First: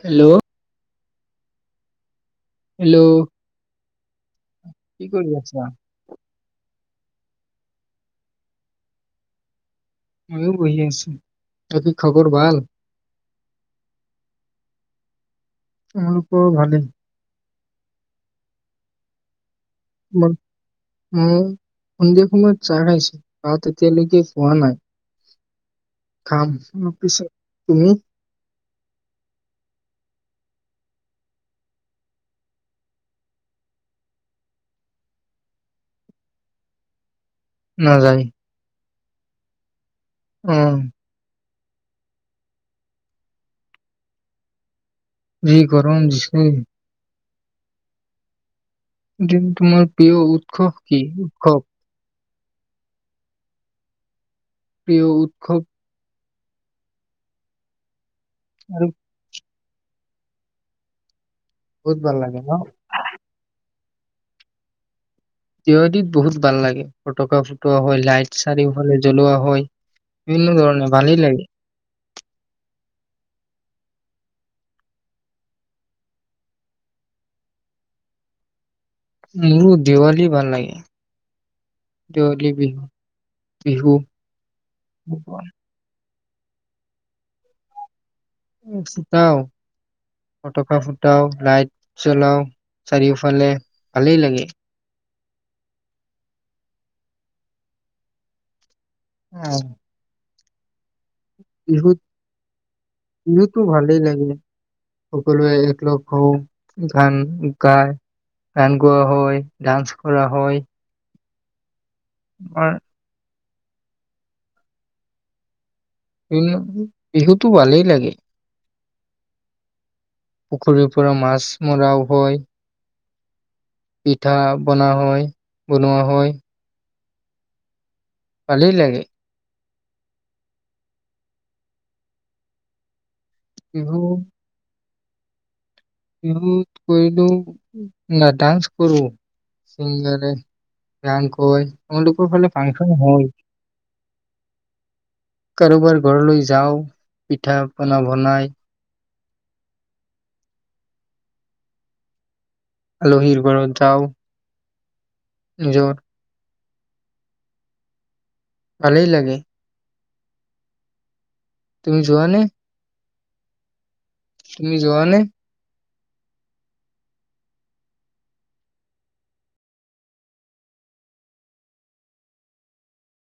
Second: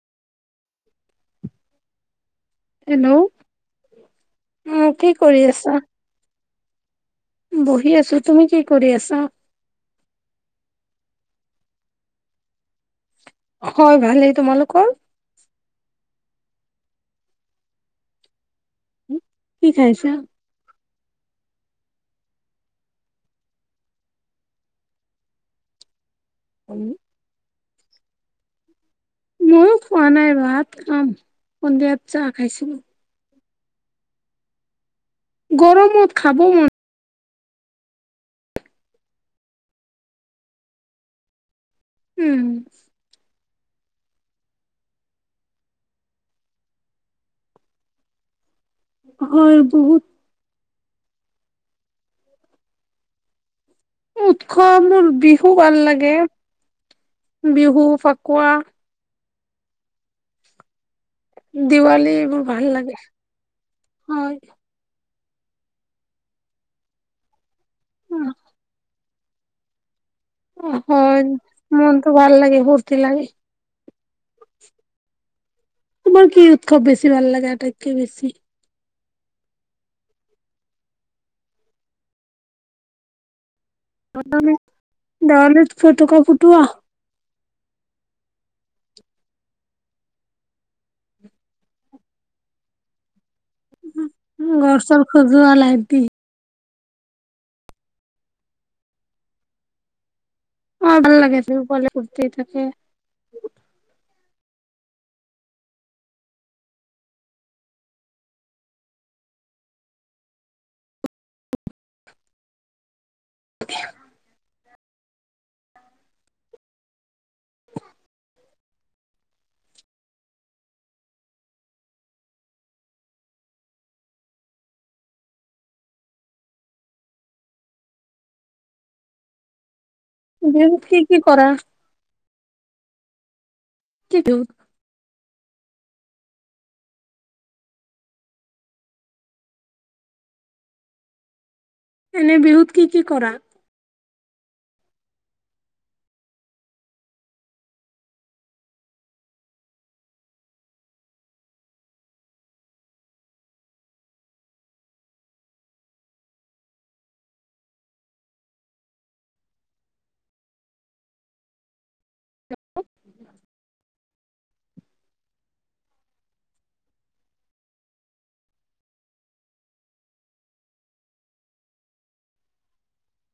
Hello hello উম কি কৰি আছা বহি আছোঁ, তুমি কি কৰি আছা? মইও বহি আছোঁ, বাকী খবৰ ভাল? হয় ভালেই, তোমালোকৰ? আমালোকৰো ভালেই। কি খাই আছা? মই মই সন্ধিয়া সময়ত চাহ খাইছোঁ, ভাত এতিয়ালৈকে খোৱা নাই। খাম, অলপ পিছত। তুমি? মইয়ো খোৱা নাই ভাত খাম, সন্ধিয়াত চাহ খাইছিলোঁ। গৰমত খাব মন নাযায়। অহ'। উম। যি গৰম দিছে। জিম হয় তোমাৰ বহুত প্ৰিয় উৎস কি কওঁক। উৎস, প্ৰিয় মোৰৰ বিহু উৎসৱ ভাল লাগে। বিহু, ফ্ৰক কোৱা। আৰু বহুত ভাল দেৱালীৰ লাগে এইবোৰ ন? ভাল লাগে। হয়। দেৱালীত বহুত ভাল লাগে, ফটকা ফু তোৰ হয়, লাইট চাৰিওফালে জ্বলোৱা হয়। বিভিন্ন অ' ধৰণে ভালেই হয়, লাগে। মনটো ভাল লাগে বহুত। দিলাহি তোমাৰ কি উৎসৱ বেছি ভাল লাগে আটাইতকৈ বেছি? মোৰো দেৱালী ভাল লাগে। দেৱালী, বিহু। বিহু ঘৰত যাওঁ নে দেৱালীত ফটকা ফু টুৱা উম, যাওঁ। ফটকা ফুটাও, লাইট জ্বলাও চাৰিওফ ফালে ভালেই লাগে। ঘৰ চৰ খজোৱা লাইট দি অহ' অ' ভাল লাগে বিহু পালে বিহুত, ফূৰ্তি থাকে বিহুতো ভালেই লাগে। সকলোৱে একলগ হওঁ, গান গায়, গান গোৱা হয়, ডান্স কৰা হয়। আমাৰ [inaudible] উম, বিহুতটো ভালেই লাগে। পুখুৰীৰ পৰা মাছ মৰাও হয়। পিঠা বনা হয় -বনোৱা হয়। ভালে লাগে। বিহুত কি কি কৰা। বিহু কি বিহুত [unintelligible] তেওঁলোকৰ এনে ফালে বিহুত কি ফাংচন কি হয়। কৰা কাৰোবাৰ ঘৰলৈ যাওঁ পিঠা পনা বনায়। আলোহীৰ ঘৰত যাওঁ। জৰ। ভালেই লাগে। তুমি যোৱা নে? তুমি যোৱা নে?